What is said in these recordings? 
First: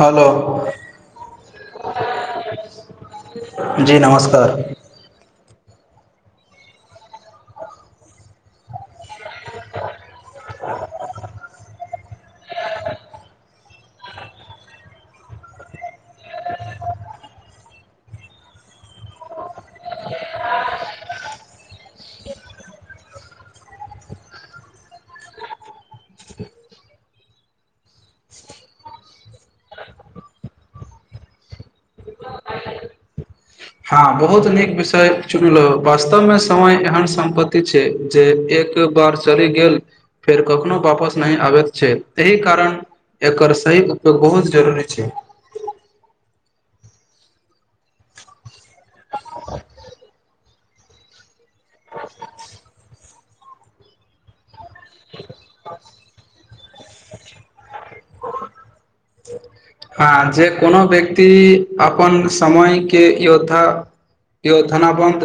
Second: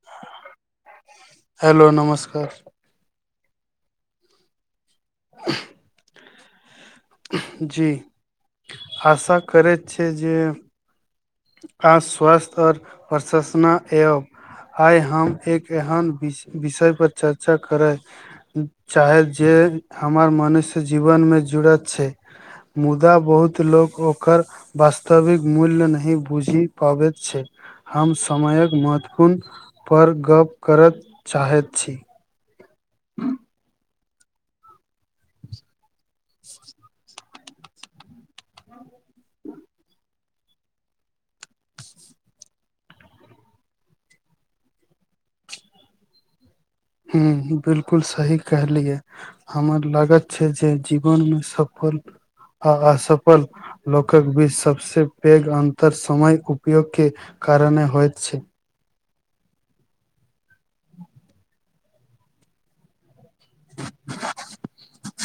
Hello hello नमस्कार जी नमस्कार जी आशा करैत छै जे आ स्वास्थ्य आओर प्रशासना ए आइ हम एक एहन वि विषय पर चर्चा करे चाहेब जे हमर मनुष्य जीवन मे जुड़त छै मुदा बहुत लोक ओकर वास्तविक मूल्य नहि बुझि पाबैत छै हम समयक महत्त्वपूर्ण पर गप करत चाहैत छी हँ बहुत नीक विषय चुनलो वास्तव मे समय एहन सम्पत्ति छै जे एक बार चलि गेल फेर कखनो वापस नहि आबैत छै एहि कारण एकर सही उपयोग बहुत जरूरी छै हुँ बिलकुल सही कहलियै हमर लागत छै जे जीवनमे सफल आ असफल लोकक बीच सबसे पैघ अन्तर समय उपयोग केँ कारणे होइत छै [inaudible] हँ जे कोनो व्यक्ति अपन समय केँ योद्धा केओ धनाबन्त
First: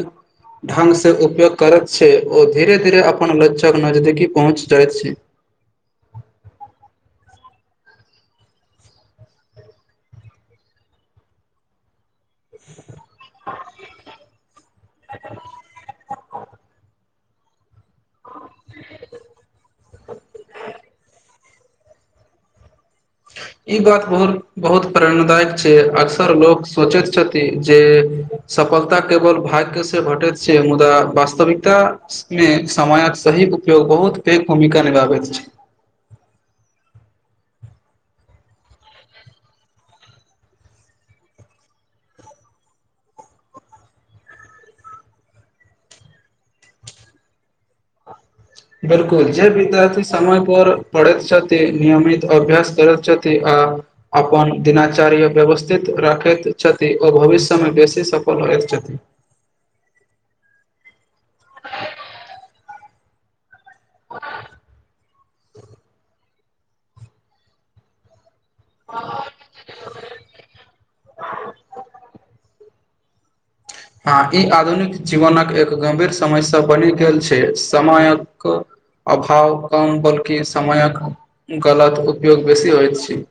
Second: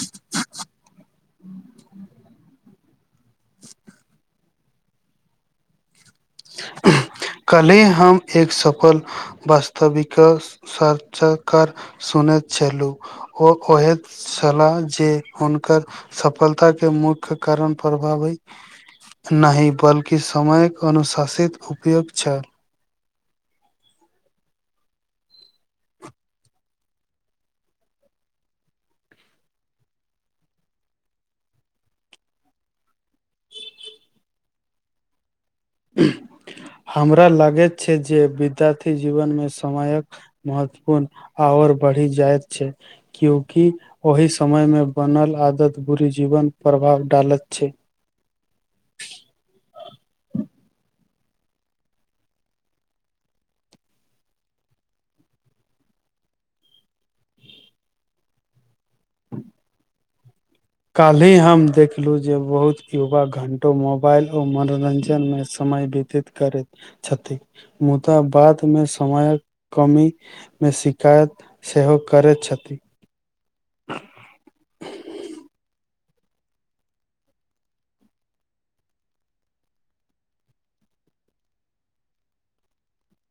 ढंग से उपयोग करैत छै ओ धीरे धीरे अपन लजजक नजदीकी पहुँच जाइत छै कल्हि हम एक सफल वास्तविक साचकार सुने छलू ओ ओह छलाह जे हुनकर सफलताक केँ मुख्य कारण प्रभावी नहि बल्कि समयक अनुसार सेध उपयोग्त छल ई बात बहुत बहुत प्रेरणादायक छै अक्सर लोकोग सोचैत छथि जे सफलता केवल भाग्य सँ भेटेत छै मुदा वास्तविकता मे समयक सही उपयोग बहुत पैघ भूमिका निभाबैत छै हमरा लागैत छै जे विद्यार्थी जीवन मे समयक महत्वपूर्ण आओर बढ़ि जायइत छै क्योकि ओहि समय मे बनल आदत बुरी जीवन प्रभाव डालैत छै बिलकुल जे विद्यार्थी समय पर पढ़ैत छथि नियमित अभ्यस करैत छथि आ अपन दिनाचार्य व्यवस्थित राखैत छथि ओ भविष्यमे बेसी सफल होइत छथि काल्हि हम देखलहुँ जे बहुत युवा घण्टो मोबाइल आओ मनोरंजनमे समय व्यतीत करैत छथि मुदाऽ बाद मे समयक कमी मे शिकायत सेहो करैत छथि हँ ई आधुनिक जीवनक एक गंभीर समय सँ बनि गेल छै समयक कऽ अभाव कम बल्कि समयक गलत उपयोग बेसी होइत छै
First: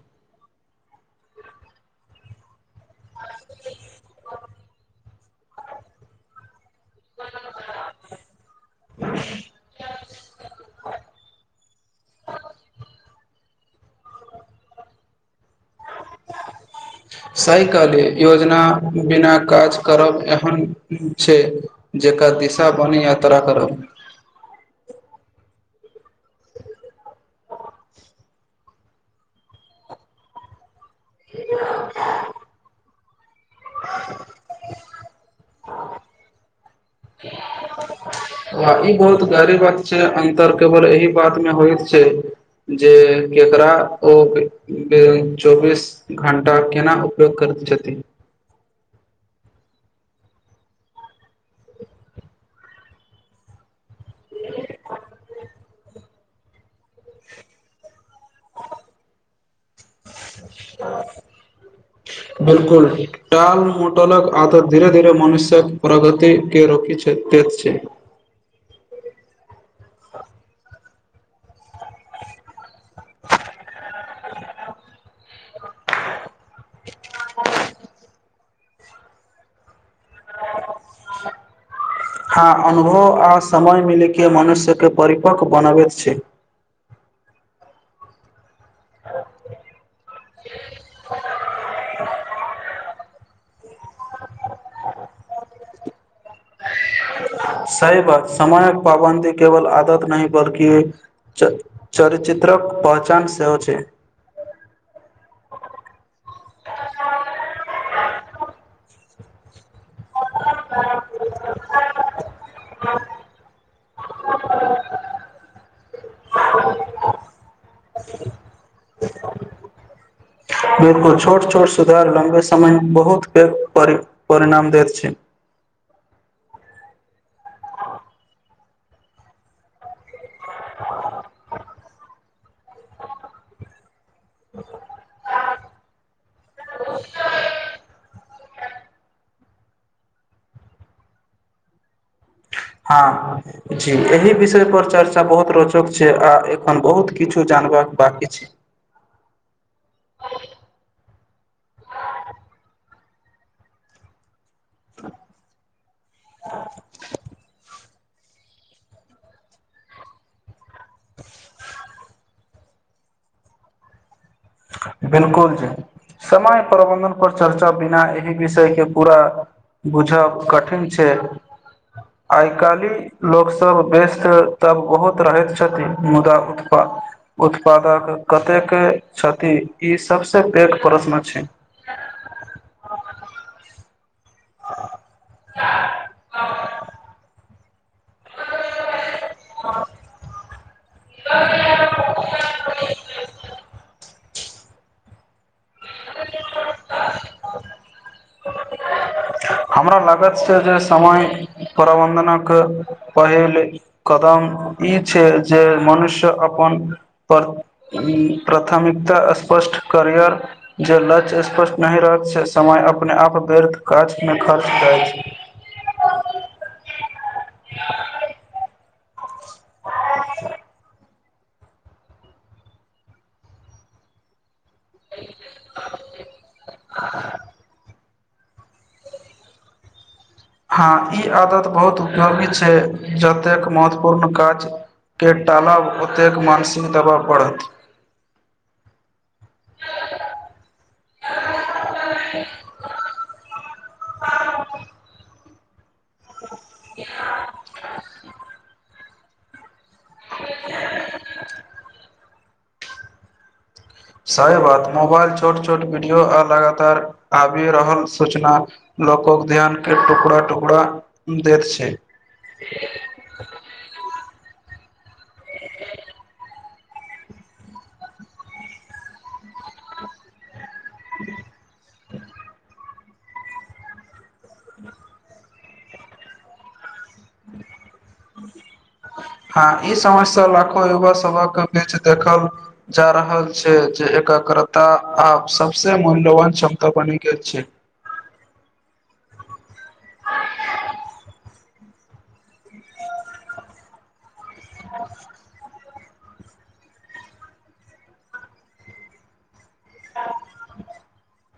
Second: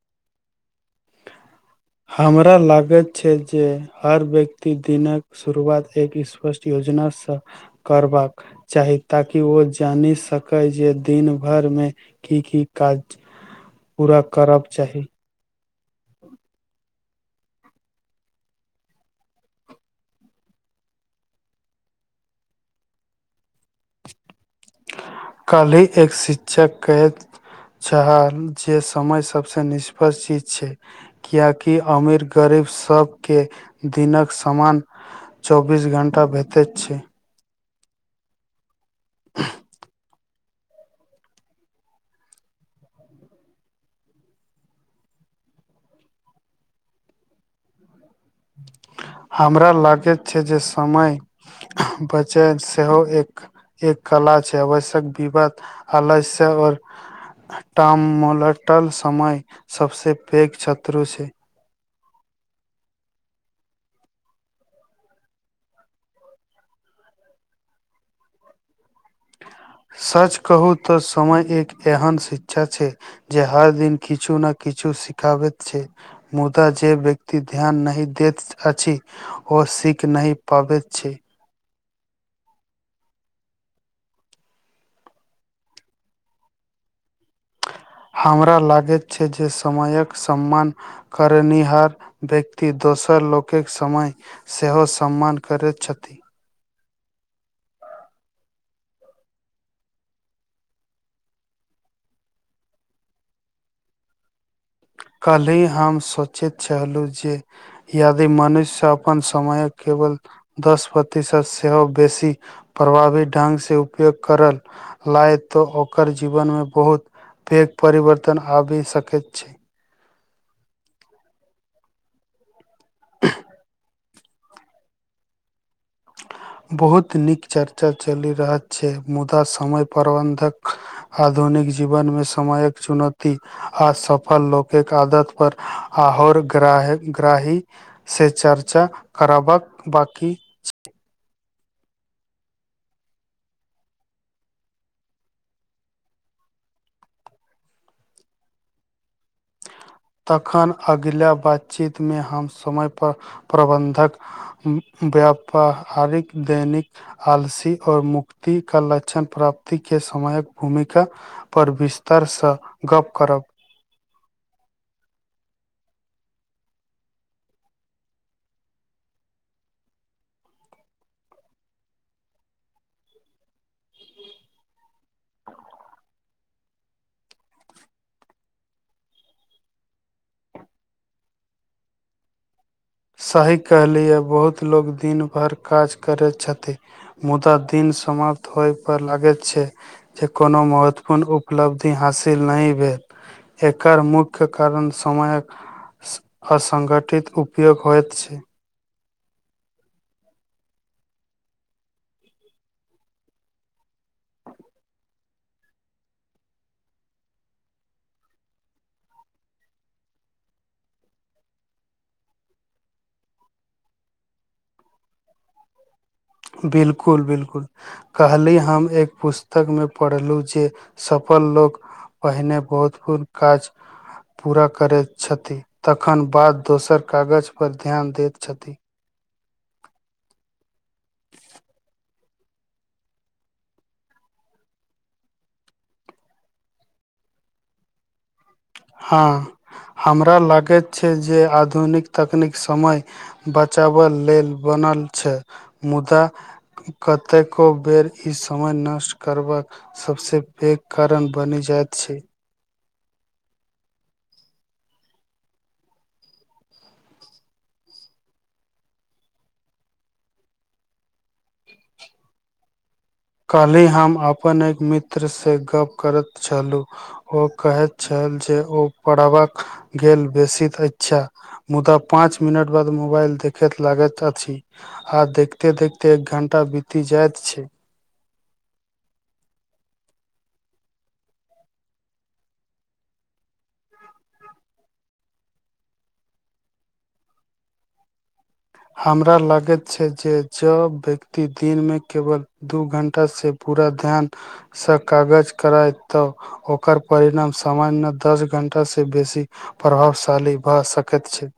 हमरा लागत छै जे हर व्यक्ति दिनक शुरुआत एक स्पष्ट योजनासँ करबाक चाही ताकि ओ जानि सकय जे दिन भरि मे की की काज पूरा करब चाही [inaudible] सही कहली योजना बिना काज करब एहन छै जेकर दिशा बनी यात्रा करब कल्ही एक शिक्षक कहैत छल जे समय सबस निष्पर्श चीज छै किएकि अमीर गरीब सभ केँ दिनक समान चौबीस घण्टा भेटैत छै व ई बहुत गहरी बात छै अन्तर केवल एहि बात मे होइत छै जे केकरा ओ बे चौबीस घंटा केना उपयोग करती छथि हमरा लागैत छै जे समय हां बचेब सेहो एक एक कला छै आवश्यक विवाद आलस्य आओर टामोलटल समय सबस पैघ शत्रु छै बिल्कुल टाल मोटलक आदत धीरे धीरे मनुष्य्यक प्रगति के रोकि छै ते छै सच कहू तऽ समय एक एहन शिक्षा छै जे हर दिन किछु ने किछु सिखाबैत छै मुदा जे व्यक्ति ध्यान नहि देैत अछि ओ सीख नहि पाबैत छै हँ अनुभव आ समय मिलयके मनुष्यके परिपक्व बनबैत छै हमरा लागैत छै जे समयक सम्मान करनिहार व्यक्ति तें दोसर लोकक समय सेहो सम्मान करैत छथि सहि बात समयक पाबन्दी केवल आदत नहि बल्कि चरचित्रक पहचान सेहो छै कल्हि हम सोचैत छलहुँ जे यदि मनुष्य अपन समय केवल दस प्रतिशत सेहो बेसी प्रभावी ढंग से ऊपर उपयोग करल लायक त ओ ओकर जीवनमे बहुत पैघ परिवर्तन आबि सकैत छै बिल्कुल छोट छोट सुधार लम्बे समय मे बहुत पैघ परिणाम देैत छै बहुत नीक चर्चा चलि रहल छै मुदा समय प्रबन्ध आधुनिक जीवनमे समयक चुनौती आ सब फल लोकौकिक आदत पर आर ग्र ग्राही से चर्चा खराबक बाकी हँ जी एहि विषय पर चर्चा बहुत रोचक छै आ एखन बहुत किछु जानबाक बकी छै तखन अगिला बातचीत मे हम समय पर प्रबन्धक व्यापरिक दैनिक आलसी आओर मुक्तक लक्षण प्राप्त के समयक भूमिका पर विस्तार तरस स गप करब बिलकुल जी समय प्रबंधन पर चर्चा बिना एहि विषय के पूरा बुझब कठिन छै आइ काल्ही लोकोग सब व्यस्त तब बहुत रहैत छथिन मुदा उत्पाद उत्पादक कतेक छथि ई सभसँ पैघ प्रश्न छै सही कहलियए बहुत लोको दिन भरि काज करैत छथि मुदा दिनसँ समाप्त होय पर लागैत छै जे कोनो महत्व पूर्ण उपलब्धि हासिल नहि भेल एकर मुख्य के कारण समयक असङ्गठित उपयोग होइत छै हमरा लागत से जे समय प्रबंधनक पहिल कदम ई छै जे मनुष्य अपन पर उ प्राथमिकता स्पष्ट करियर जे लक्ष्य स्पष्ट नहि रहत से समय अपने आप व्यर्थ काजमे खर्च जाैत छै बिल्कुल बिल्कुल कहली हम एक पुस्त तक मे पढ़लहु जे सफल लोक पहिने बहुतपूर्ण काज पूरा करैत छथि तखन बाद दोसर कागज पर ध्यान दैत छथि हँ ई आदत बहुत उपयोगी छै जतेक महत्वपूर्ण काज के टालब ओतेक मानसिक दबाव पड़त हँ हमरा लागैत छै जे आधुनिक तकनीक समय बचावय लेल बनल छै मुदा कतेको बेर ई समय नष्ट करबा सबस पैघ कारण बनि जाइत छै सही बात मोबाइल छोट छोट वीडियो आ लगातार आबि रहल सूचना लोकोक ध्यान के टुकड़ा टुकड़ा देैत छै काल्हि हम अपन एक मित्र से गप करैत छलहुँ ओ कहैत छल जे ओ पढ़बाक गेल बेसीत इच्छा मुदा पाँच मिनट बाद मोबाइल देखैत लागैत अछि आ देखते देखते एक घंटा बित जाइत छै हँ ई समस्या लाखो युवा सभक के बीच देखल जा रहल छै जे एकाग्रता आब सबसे मूल्यवान क्षमता बनि गेल छै हमरा लागैत छै जे जो व्यक्ति दिन मे केवल दू घंटा से पूरा ध्यानसँ कागज कराय तऽ ओकर परिणाम सामान्य दस घंटा सऽ बेसी प्रभावशाली भ सकैत छैय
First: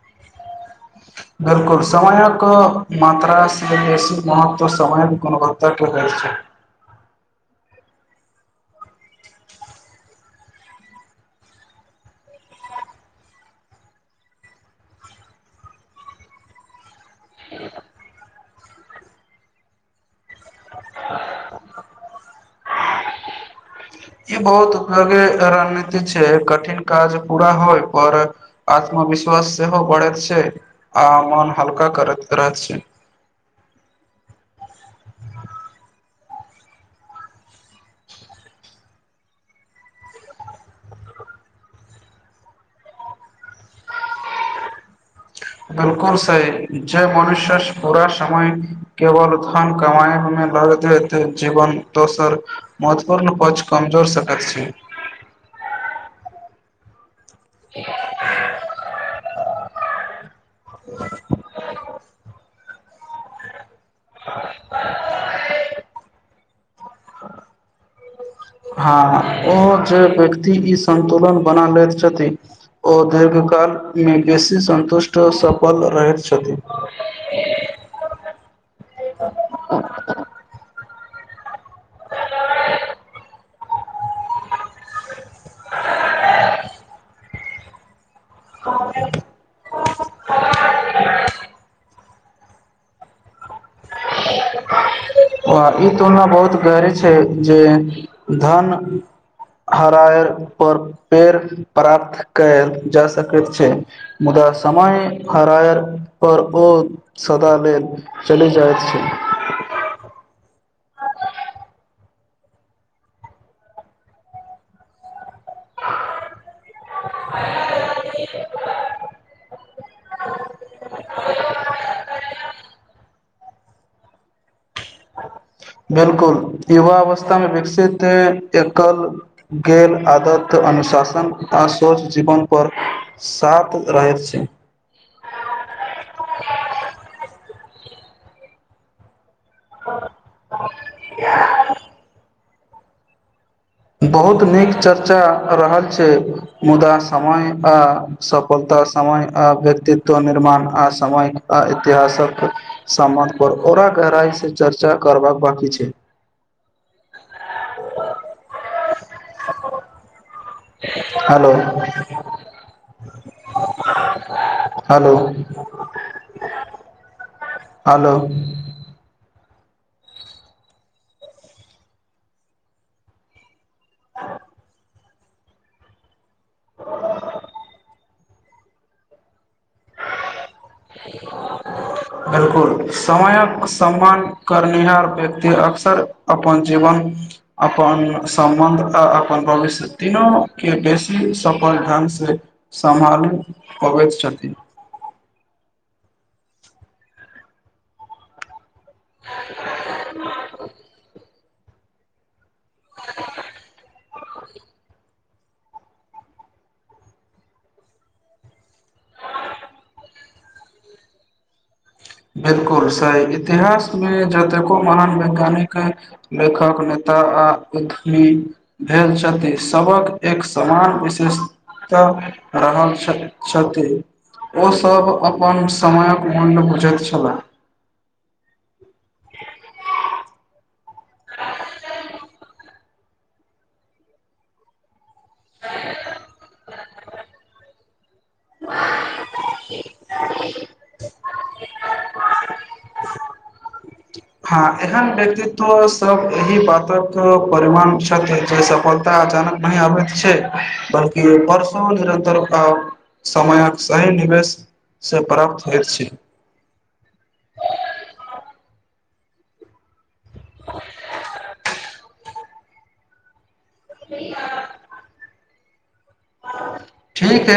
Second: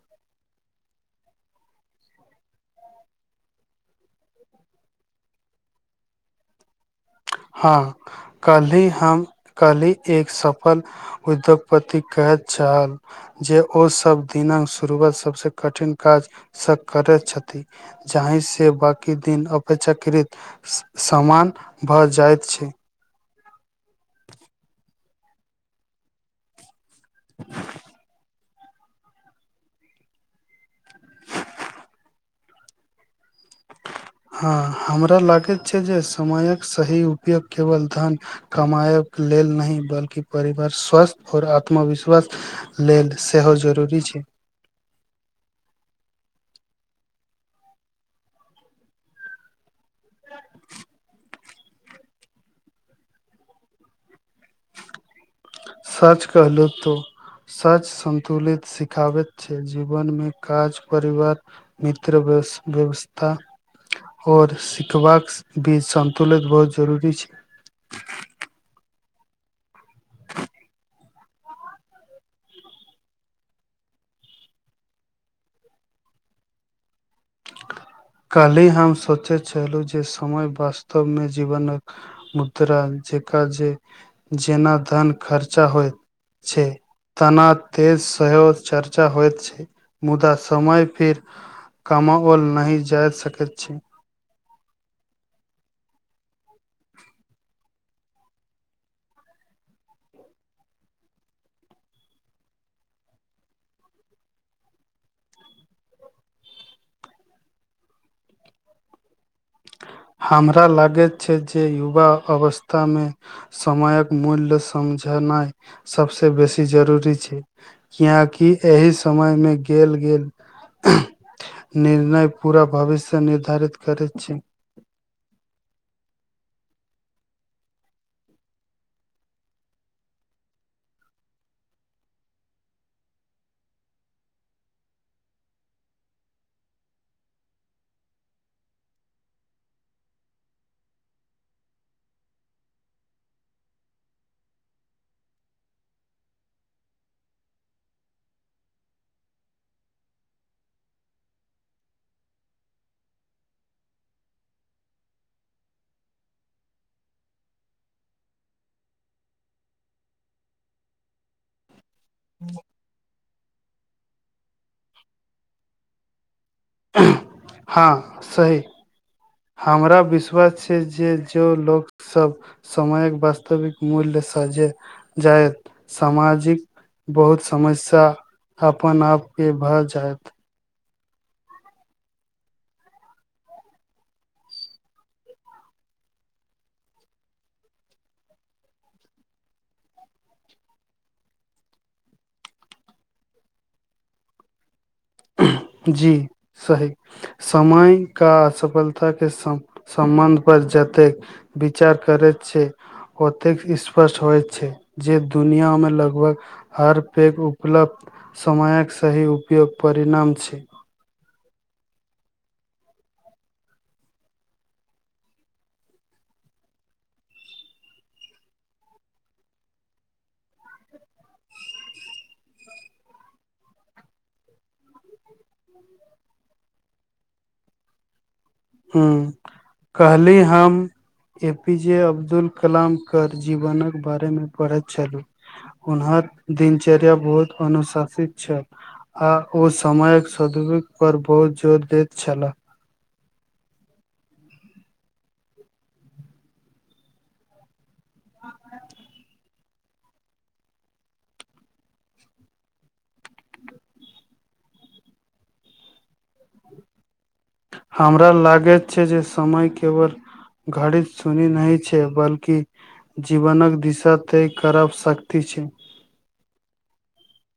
[unintelligible] बिल्कुल समयक मात्रासँ बेसी महत्व समयके गुणवत्ताके रहे छैय हँ कल्हि हम कल्हि एक सफल उद्योगपति कहैत छल जे ओ सब दिनक शुरुआत सबसे कठिन काज स करै छथि जाहि से बाकी दिन अपेक्षाकृत सामान भऽ जाइत छै ई बहुत उपयोगी रणनीति छै कठिन काज पूरा होइ पर आत्मविश्वास सेहो बढ़ैत छै आ मोन हल्का करैत रहै छैय हँ हमरा लागैत छै जे समयक सही उपयोग केवल धन कमायक लेल नहि बल्कि परिवार स्वस्थ और आत्मविश्वास लेल सेहो जरूरी छै बिलकुल सही जे मनुष्य पूरा समय केवल धन कमाई मे लगेत हेतै जीवन दोसर महत्वपूर्ण पक्ष कमजोर सकैत छै सच कहलु तू सच संन्तुलित सिखाबैत छै जीवन मे काज परिवार मित्र व्यवस्था और सिखबाक भी संतुलित बहुत जरूरी छैय हँ हँ ओहो जे व्यक्ति ई संन्तुलन बना लैत छथि ओ दीर्घकाल मे बेसी सन्तुष्ट सफल रहैत छथि काल्हि हम सोचैत छलहुँ जे समय वास्तवमे जीवनक मुद्रा जेका जे जेना धन खर्चा होइत छै तेना [unintelligible] सेहो चर्चा होइत छै। मुदा समय फेर कमाओल नहि जा सकैत छै। ऊ तॅं ओना बहुत गहरी छै जे धन हरायर पर पेड़ प्राप्त कयल जा सकैत छै। मुदा समय हरायल पर ओ सदा लेल चलि जाइत छै। हमरा लागैत छै जे युवा अवस्थामे समयक मूल्य समझनाइ सबसँ बेसी जरूरी छै किएकि एहि समयमे गेल गेल निर्णय पूरा भविष्य निर्धारित करैत छै। बिल्कुल युवा अवस्थामे विकसित एकल गेल आदत, अनुशासन आ स्वस्थ जीवन पर साथ रहैत छै। [unintelligible] बहुत नीक चर्चा रहल छै। मुदा समय आ सफलता, समय आ व्यक्तित्व निर्माण आ समय आ इतिहासक सहमत पर औरा गहराइसे चर्चा करबाक बाकी छै हेलो हूँ हेलो हेलो हँ सही हमरा विश्वास छै जे जो लोकसभ समयक वास्तविक मूल्य साजे जयत सामाजिक बहुत समस्या अपन आप के भय जायत [unintelligible] बिल्कुल समयक सम्मान करनिहार व्यक्ति अक्सर अपन जीवन अपन सम्बन्ध आ अपन भविष्य तीनोकेॅं बेसी सफल ढंगसे संभालि पबैत छथि। जी सही, समय का सफल- [unintelligible] सम्बन्ध पर जतेक विचार करै छै ओतेक स्पष्ट होइत छै जे दुनियामे लगभग हर पैघ उपलब्ध समयक सही उपयोग परिणाम छै बिल्कुल सही इतिहास मे जतेको महान वैज्ञानिक लेखक नेतय आ उद्यमी भेल छथि सभक एक समान विशेष तऽ रहल छथि छथि ओसभ अपन समयक मोन बुझैत छललाह हू कहली हम ए पीज अब्दुल कलामके जीवनके बारेमे पढ़ैत छलू ओनहर दिनचर्या बहुत अनुशासित छल आ ओ समयक सदभ पर बहुत जोर दैत छलाह हँ एहन व्यक्तित्व सब एहि बातक परिमाान छथि जे सफल अचानक नहि अबैत छै बल्कि वर्सो निरन्तर ओकरा समयक सही निवेश सऽ प्राप्त होइत छी हमरा लागैत छै जे समय केवल घड़ित सुनी नहि छै बल्कि जीवनक दिशा तय करब शक्ति छै ठीक है